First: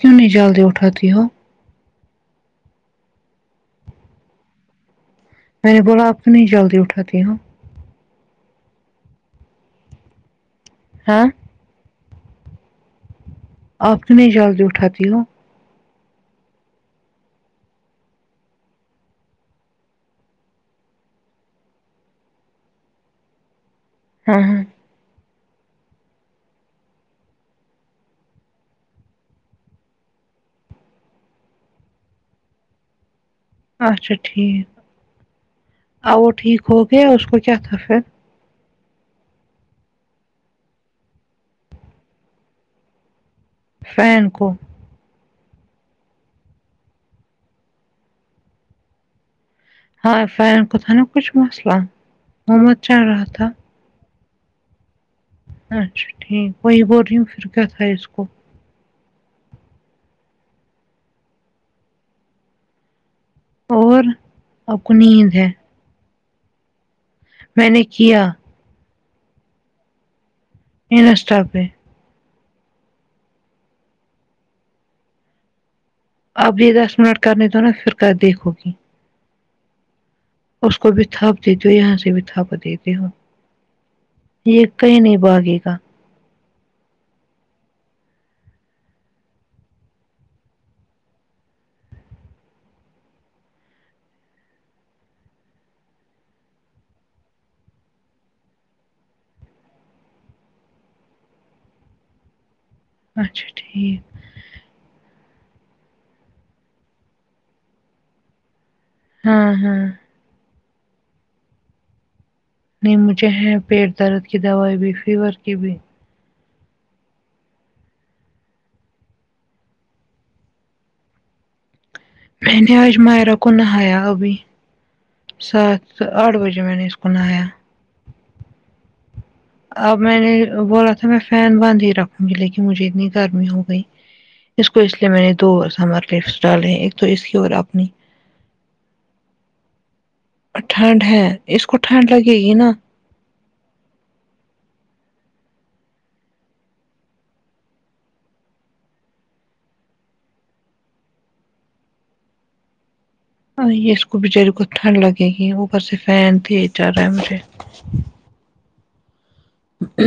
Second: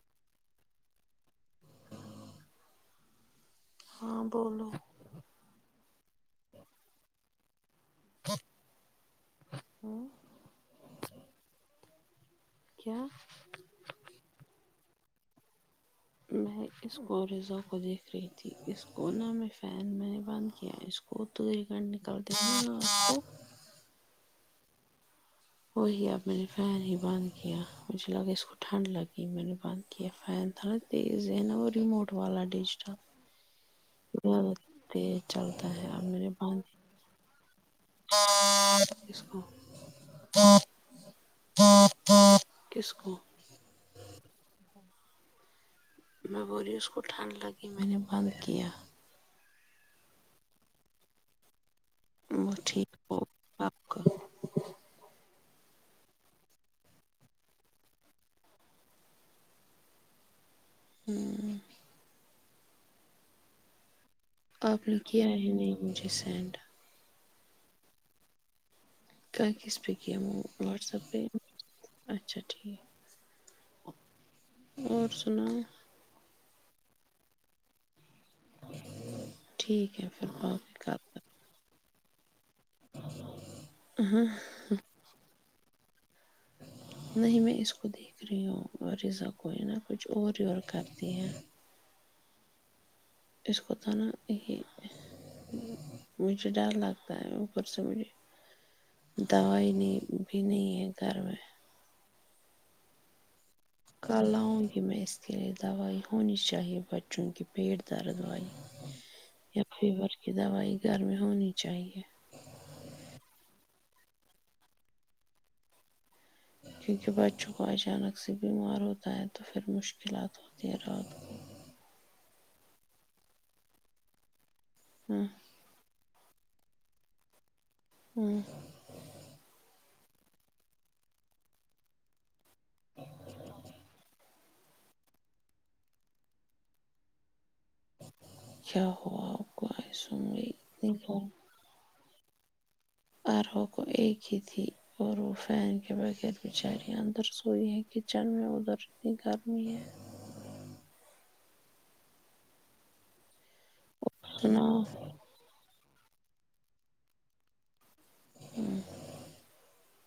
کیوں نہیں جلدی اٹھاتی ہو ہاں بولو میں نے بولا آپ نہیں جلدی اٹھاتی ہوں ہوں ہاں کیا آپ نی جلد اٹاتی ہو میں اس کو رزا کو دیکھ رہی تھی اس کونا میں فین میں بند کیا اس [unintelligible] ہاں ہاں وہی اب میں نے فین ہی بند کیا مجھے لگا اس کو ٹھنڈ لگی میں نے بند کیا فین تھڑا یہ زینو وہ ریموٹ والا ڈش تھا اچھا ٹھیک چلتا ہے اب ا میں نے وہ ٹھیک بند ہو پھر اس کو کیا کہے [unintelligible] [unintelligible] کس کو فین کو میں بولی اس کو ٹھنڈ لگی میں نے بند کیا ہاں فین کو تھا نا کچھ مسئلہ وہ مت ٹھیک چل ہو رہا تھا اپ کا اچھا ٹھیک وہی بول رہی ہوں کچھ کرتا ہے اس کو ہوں اور آپ کو نے کیا نیند ہے ہی نہیں مجھے سینڈ میں نے کیا کا کس پے کیا واٹس ایپ پہ اچھا ٹھیک اور سناؤ اب یہ دس منٹ کرنے دو نا پھر کر دیکھو ٹھیک ہے پھر باقی اس کو کر بھی تھاپ دیتی ہو یہاں سے بھی تھاپ دیتے ہو یہ کہیں نہیں بھاگے گا نہیں میں اس کو دی فری ہوں باریزہ کوئی نہا کچھ اور گرم کرتی ہے اس کو تھانہ نہیں ہے مجھے ڈر لگتا ہے اوپر سے وہی دوائی نہیں بھی نہیں ہے گھر میں اچھا ٹھیک کل لاؤں گی میں اس کے لیے دوائی ہونی چاہیے بچوں کی پیٹ درد والی ہاں یا ہاں فیور کی دوائی گھر میں ہونی چاہیے نہیں مجھے ہے پیٹ درد کی دوائی بھی فیور کی بھی کیونکہ بچوں کو اچانک سے بیمار ہوتا ہے تو پھر مشکلات ہوتی ہیں رگ میں نے آج مائرہ کو نہایا ابھی ہوں سات آٹھ بجے میں نے اسکو نہایا ہوں اب میں نے بولا تھا میں فین بند ہی رکھوں گی لیکن مجھے اتنی گرمی ہو گئی اس کو اس لیے میں نے دو ہزار پیسٹ ڈالے ایک تو اس کی اور اپنی کیا ہوا کو آئسو میں اتنی ٹھنڈ ہے اس کو ٹھنڈ لگے گی نا اور حو کو ایک ہی تھی اور وہ فین کے بغیر بچاری اندر سوئی ہے کچن میں ادھر اتنی گرمی ہے ہاں یہ اس کو بچاری کو سناؤ ٹھنڈ لگے گی اوپر سے فین پھی چل رہا ہے مجھے ہوں ہ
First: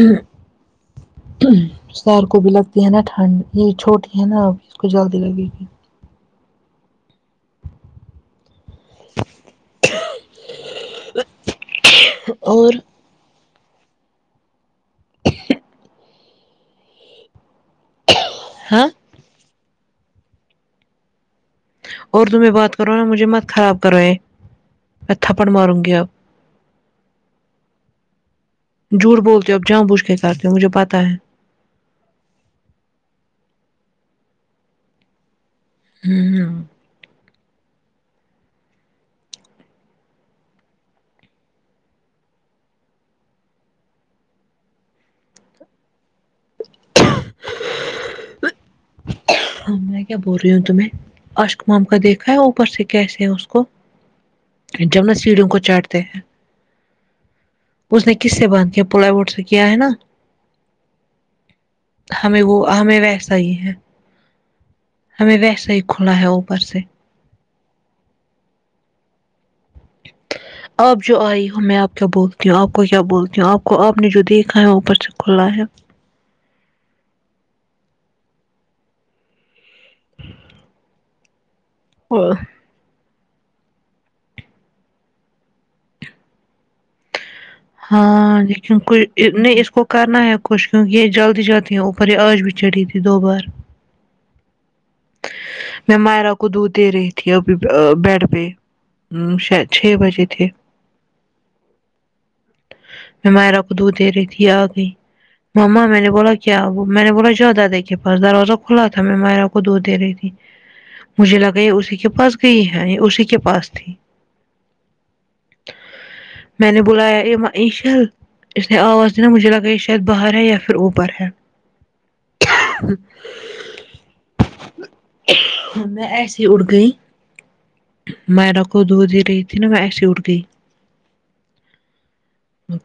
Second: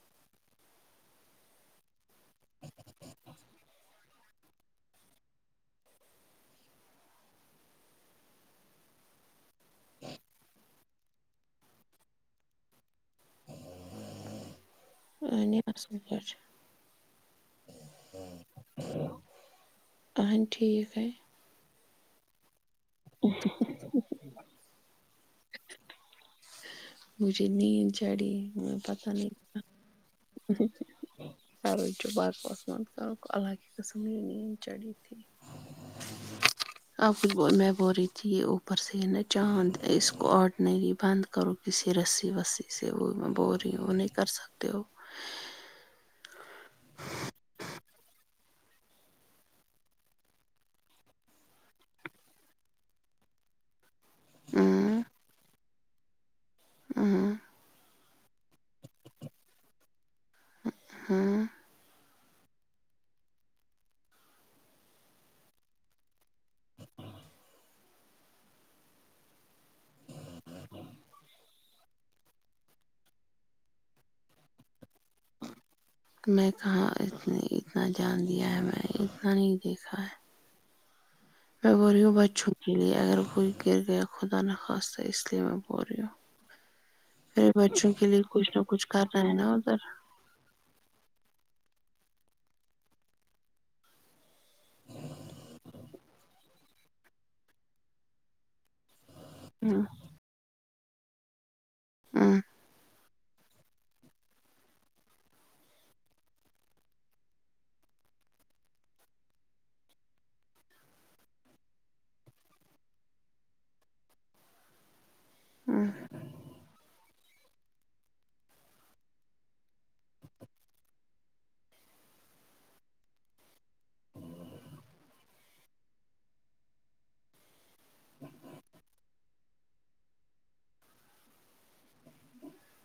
سیر کو بھی لگتی ہے نا ٹھنڈ یہ چھوٹی ہے نا اب اس کو جلدی لگے گی اور میں نے اصل پا ہاں اہند ٹھیک ہے اور ضروری بات کرو نا مجھے مت خراب کرو ہے میں تھپڑ ماروں گی اب مجھے نیند چڑھی م پتہ نہیں باتیں مجھے پتہ ہے [unintelligible] الگ ہی قسم کی نین چڑھی تھی ہوں آپ ہی بول میں بول رہی تھی اوپر سے یہ نا چاند اس کو آڈنری بند کرو کسی رسی وسی سے وہ میں بول رہی ہوں وہ نہیں کر سکتے ہو ہاں میں کیا بول رہی ہوں تمہیں ا شکمام کو دیکھا ہے اوپر سے کیسے ہے اس کو ہوں جمنا سیڑھیوں کو چاٹتے ہیں ہوں اس نے کس سے باندھ کیا پلائی بورڈ سے کیا ہے نا ہوں ہمیں وہ ہمیں ویسا ہی ہے ہمیں ویسا ہی کھلا ہے اوپر سے آپ جو آئی ہو میں آپ کو بولتی ہوں آپ کو کیا بولتی ہوں آپ کو آپ نے جو دیکھا ہے وہ اوپر سے کھلا ہے میں کہا ات نے اتنا جان دیا ہے میں نے اتنا نہیں دیکھا ہے میں بول رہی ہوں ہے بچوں کے لیے اگر کوئی گر گیا خدا نخواستہ اس لیے میں بو رہی ہوں میرے بچوں کے لیے ہاں کچھ نہ لیکن کچھ کوئی کرنا ای ہے نا نہیں اس ادھر کو کرنا ہےاب خوش کیونکہ یہ جلدی جاتی ہے اوپر یہ آج بھی چڑھی تھی دو بار میں مائرہ کو دودھ دے رہی تھی ابھی ب بیڈ پہ شاید ہوں چھ بجے تھے ہاں میں مائرہ کو دودھ دے رہی تھی آ گئی ماما میں نے بولا کیا وہ میں نے بولا جاؤ دادا کے پاس دروازہ کھلا تھا میں مائرہ کو وہ دو دے رہی تھی مجھے لگا یہ اسی کے پاس گئی ہے یہ اسی کے پاس تھی ہاں میں نے بولا ہے ا ایشل اس نے آواز دینا مجھے لگا یہ شاید باہر ہے یا پھر اوپر ہے [inaudible] میں ایسی اٹھ گئی میرا کو دودھ دے رہی تھی نا میں ایسی اٹھ گئی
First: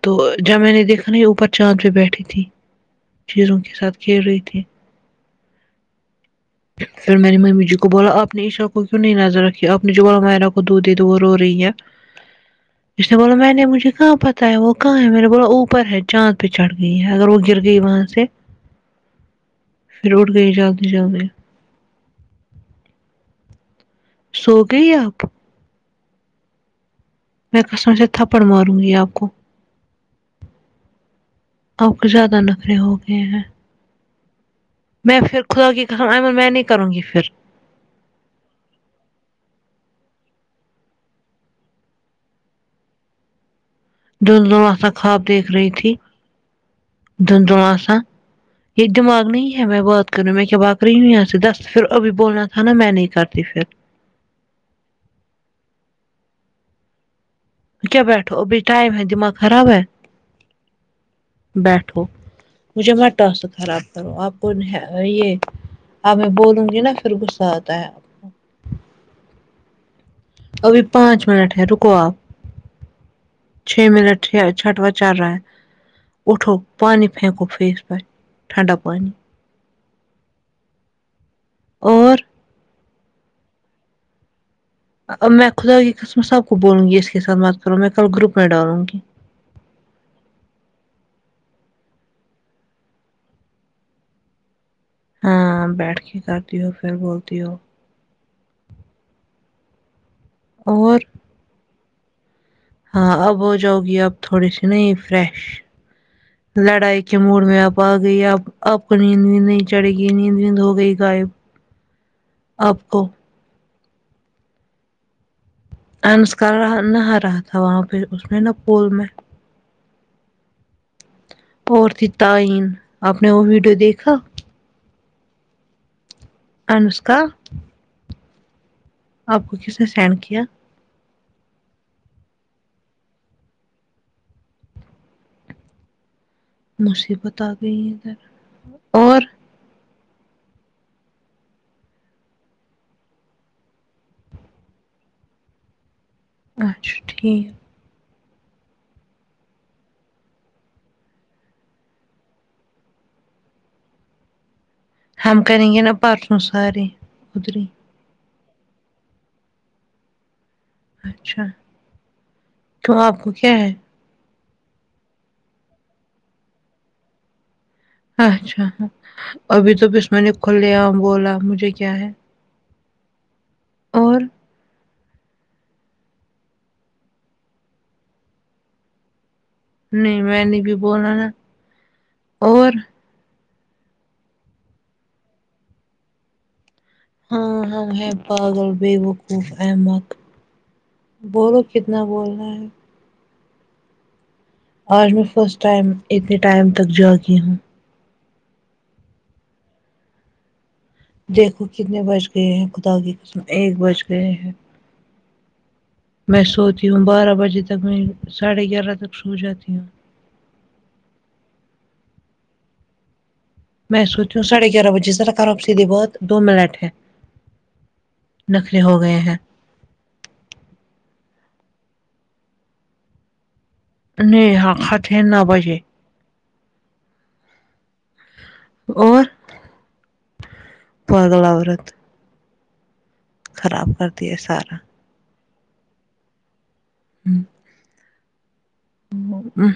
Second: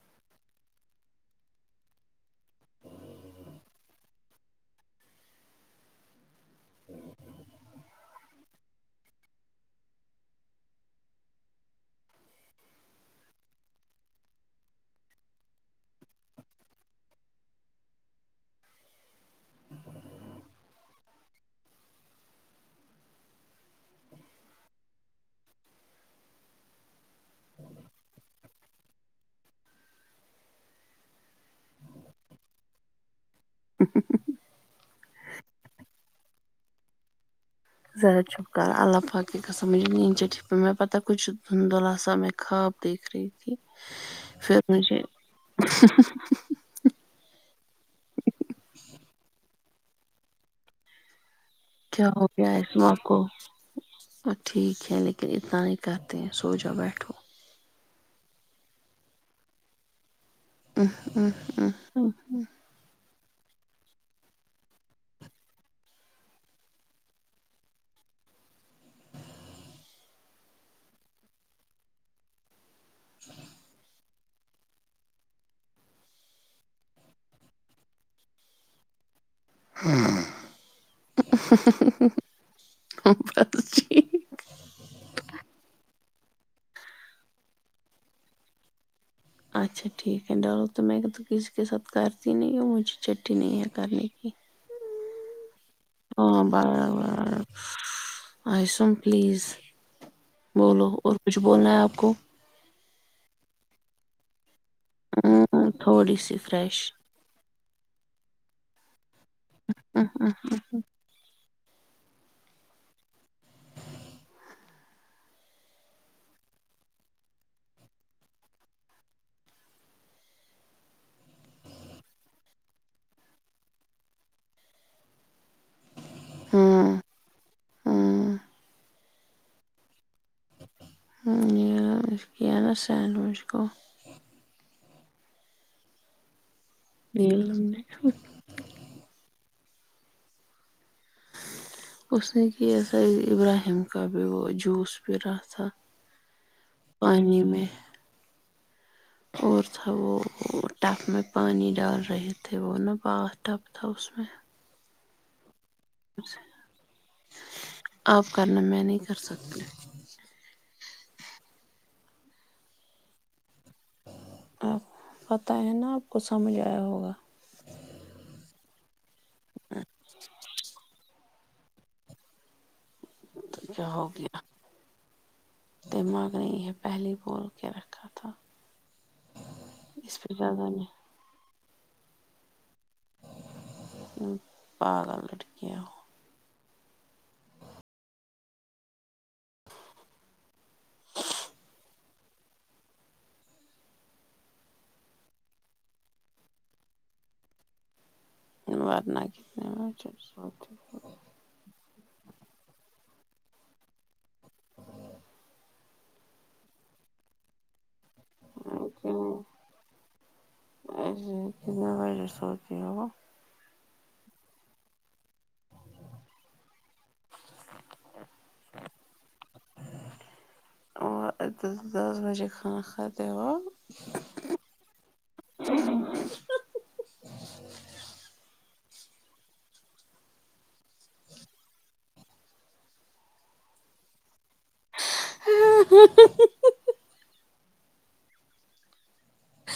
تو جب میں نے دیکھا نہ یہ اوپر چاند پہ بیٹھی تھی چیروں کے ساتھ کھیل رہی تھی پھر میں نے ممی جی کو بولا آپ نے عشاء کو کیوں نہیں نظر رکھی آپ نے جو بولا مائیرا کو دودھ دے دو وہ رو رہی ہے اس نے بولا میں نے مجھے کہاں پتا ہے وہ کہاں ہے میر نے بولا اوپر اوپر ہے چاند پہ چڑھ گئی ہے اگر وہ گر گئی وہاں سے پھر اٹھ گئی جلد جلد میں سو گئی آپ میں قسم سے تھپڑ ماروں گی آپ کو آ پ کے زیادہ نخرے ہو گئے ہیں ہ ہ ہ ہ میں پھر خدا کی [unintelligible] میں نے کروں گی فر ذرا چھپ کر اللہ پاک کی قسم مجھے نیند [unintelligible] دھندلا سامیں خاب دیکھ رہی تھی دھند پھر لا سا مجھے خواب دیکھ رہی تھی دون دو آساں یہ دماغ نہیں ہے میں بات کررہی هوں میں کیا باق رہی ہوں یہاں سے دس پھر کیا ابھی بولنا تھا نا میں نہیں کرتی فر اور ٹھیک ہے لیکن اتنا نہیں کرتے ہیں سو جاؤ بیٹھو کیا بیٹھو ا بھی ٹائم ہے دماغ خراب ہے ا ا بیٹھو ا [inaudible] مجھے میں ٹاس خراب کروں آپ کون ہے بھائی یہ اب میں بولوں گی نا پھر غصہ آتا ہے ابھی پانچ منٹ ہے رکو آپ چھ منٹ چ چھٹوا چل رہا ہے اٹھو پانی پھینکو فیس پے ٹھنڈا پانی اور [unintelligible] ہم ورت رکھیں اب میں خدا کی قسم سب کو بولوں گی اس کے ساتھ بات کروں میں کل گروپ میں ڈالوں گی اچھا ٹھیک ہے ڈالو تو میں تو کسی کے ساتھ کرتی نہیں ہوں مجھے چھٹتی نہیں ہے کرنے کی ہاں بیٹھ کے کرتی ہو پھر بولتی ہو اسم پلیز بولو اور کچھ بولنا ہے آپ کو ہاں اب ہو جاؤ گی آپ تھوڑی سی نہیں فریش ہمم تھوڑی سی فریش لڑائی کے موڑ میں آپ آ گئی آپ آپ کو نیند بھی نہیں چڑھے گی نیند نیند ہو گئی غائب آپ کو انسک نہا رہا تھا وہاں پہ اس میں نا پول میں عورتے تعین آپ نے وہ ویڈیو دیکھا انس کا ہاں آپ کو کس نے سینڈ کیا [unintelligible] مجھے بتا نیلم گئی نے ہے گھر اور اس نے کہ ایسا ابراہیم کا بھی وہ جوس بھی رہا تھا اچھا پانی ٹھیک میں اور تھا وہ ٹپ میں پانی ڈال رہے تھے وہ نا بات ٹب تھا اس میں ہم کریں گے نہ پرسوں سارے ادھر آپ کرنا میں نہیں کر سکتے اچھا تو آپ کو کیا ہے آپ پتہ ہے نا آپ کو سمجھ آیا ہوگا اچھا ابھی تو بس میں نے کھلے عام بولا مجھے کیا ہے تو کیا ہو اور گیا دماغ نہیں ہے پھلے ہی بول کے رکھا تھا اس نہیں پہ میں نہیں زیادہ بھی بولا نہ اور ہاں ابھی ٹھیک ہے ہوں ہاں ہاں ہے پاگل بیوقوف احمق بولو کتنا بول رہا ہے آج میں فرسٹ ٹائم اتنے ٹائم تک جاگی ہوں ورنہ کتنا [unintelligible] دیکھو کتنے بج گئے ہیں خدا کی قسم ایک بج گئے ہیں میں سوتی ہوں بارہ بجے تک میں ساڑھے گیارہ تک سو جاتی ہوں اور وہ کتنے بجے سوتی ہو میں سوتی ہوں ساڑھے گیارہ بجے سرا کر آپ سیدھیے بہت دو منٹ نخرے ہو گئے ہیں اور دس بجے کھانا کھاتے ہو نہیں ہاں کھاتے ہے ناؤ بجے اور پاگل عورت خراب کرتی ہے سارا ام ہوں،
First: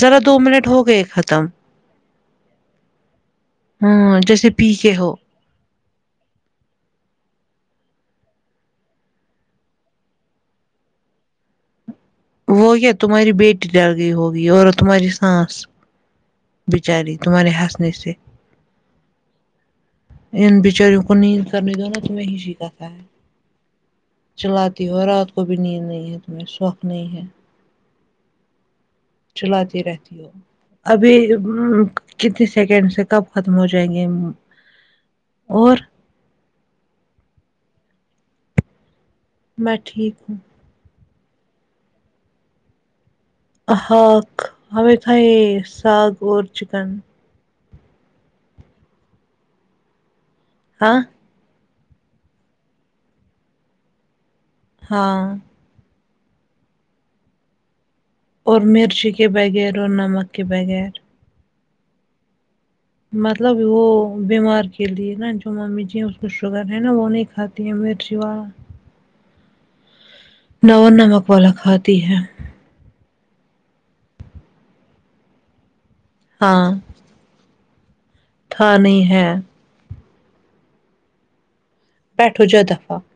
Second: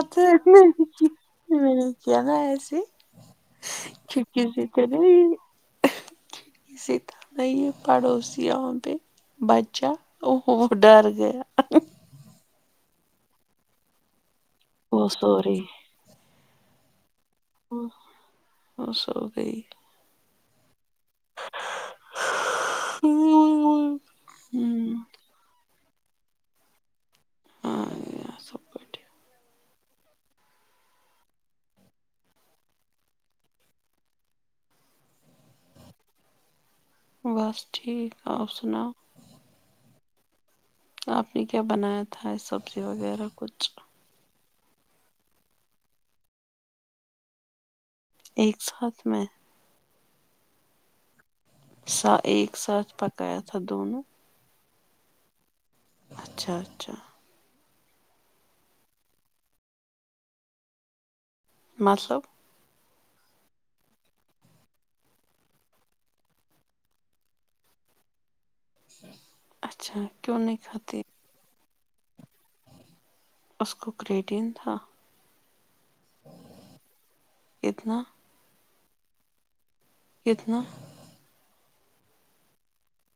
ذرا دو منٹ ہو گئے ختم ہاں جیسے پی کے ہو [unintelligible] [unintelligible] [unintelligible] بچہ اوہو وہ ڈر گیا وہ یا تمہاری بیٹی ڈر گئی ہوگی اور وہ تمہاری سو سانس رہی بیچاری تمہارے وہ ہنسنے سے وہ سو گئی ان بچاروں کو نیند کرنی دو نا تمہیں سیکھاتا ہے ہوں چلاتی ہو رات کو بھی نیند نہیں ہے تمہیں شوق نہیں ہے ہاں یار سب بڑھیا چلاتی رہتی ہو ابھی ام کتنے سیکنڈ سے کب ختم ہو جائیں گے اور بس ٹھیک آپ سناؤ میں ٹھیک ہوں آپ نے کیا بنایا تھا سبزی وغیرہ کچھ ہا ہمیں تھا یہ ساگ اور چکن ایک ساتھ میں ہاں سا ایک ساتھ پکایا تھا دونوں ہاں اچھا اچھا اور مرچی کے بغیر اور نمک کے بغیر ماسب مطلب وہ بیمار کے لیے نا جو ممی جی ہیں اس کو شوگر ہے نا وہ نہیں کھاتے یہ مرچی والا اچھا کیوں نہیں نا کھاتی نمک والا کھاتی ہے اس کو کریٹین تھا ہاں اتنا تھا نہیں ہے کتنا [unintelligible]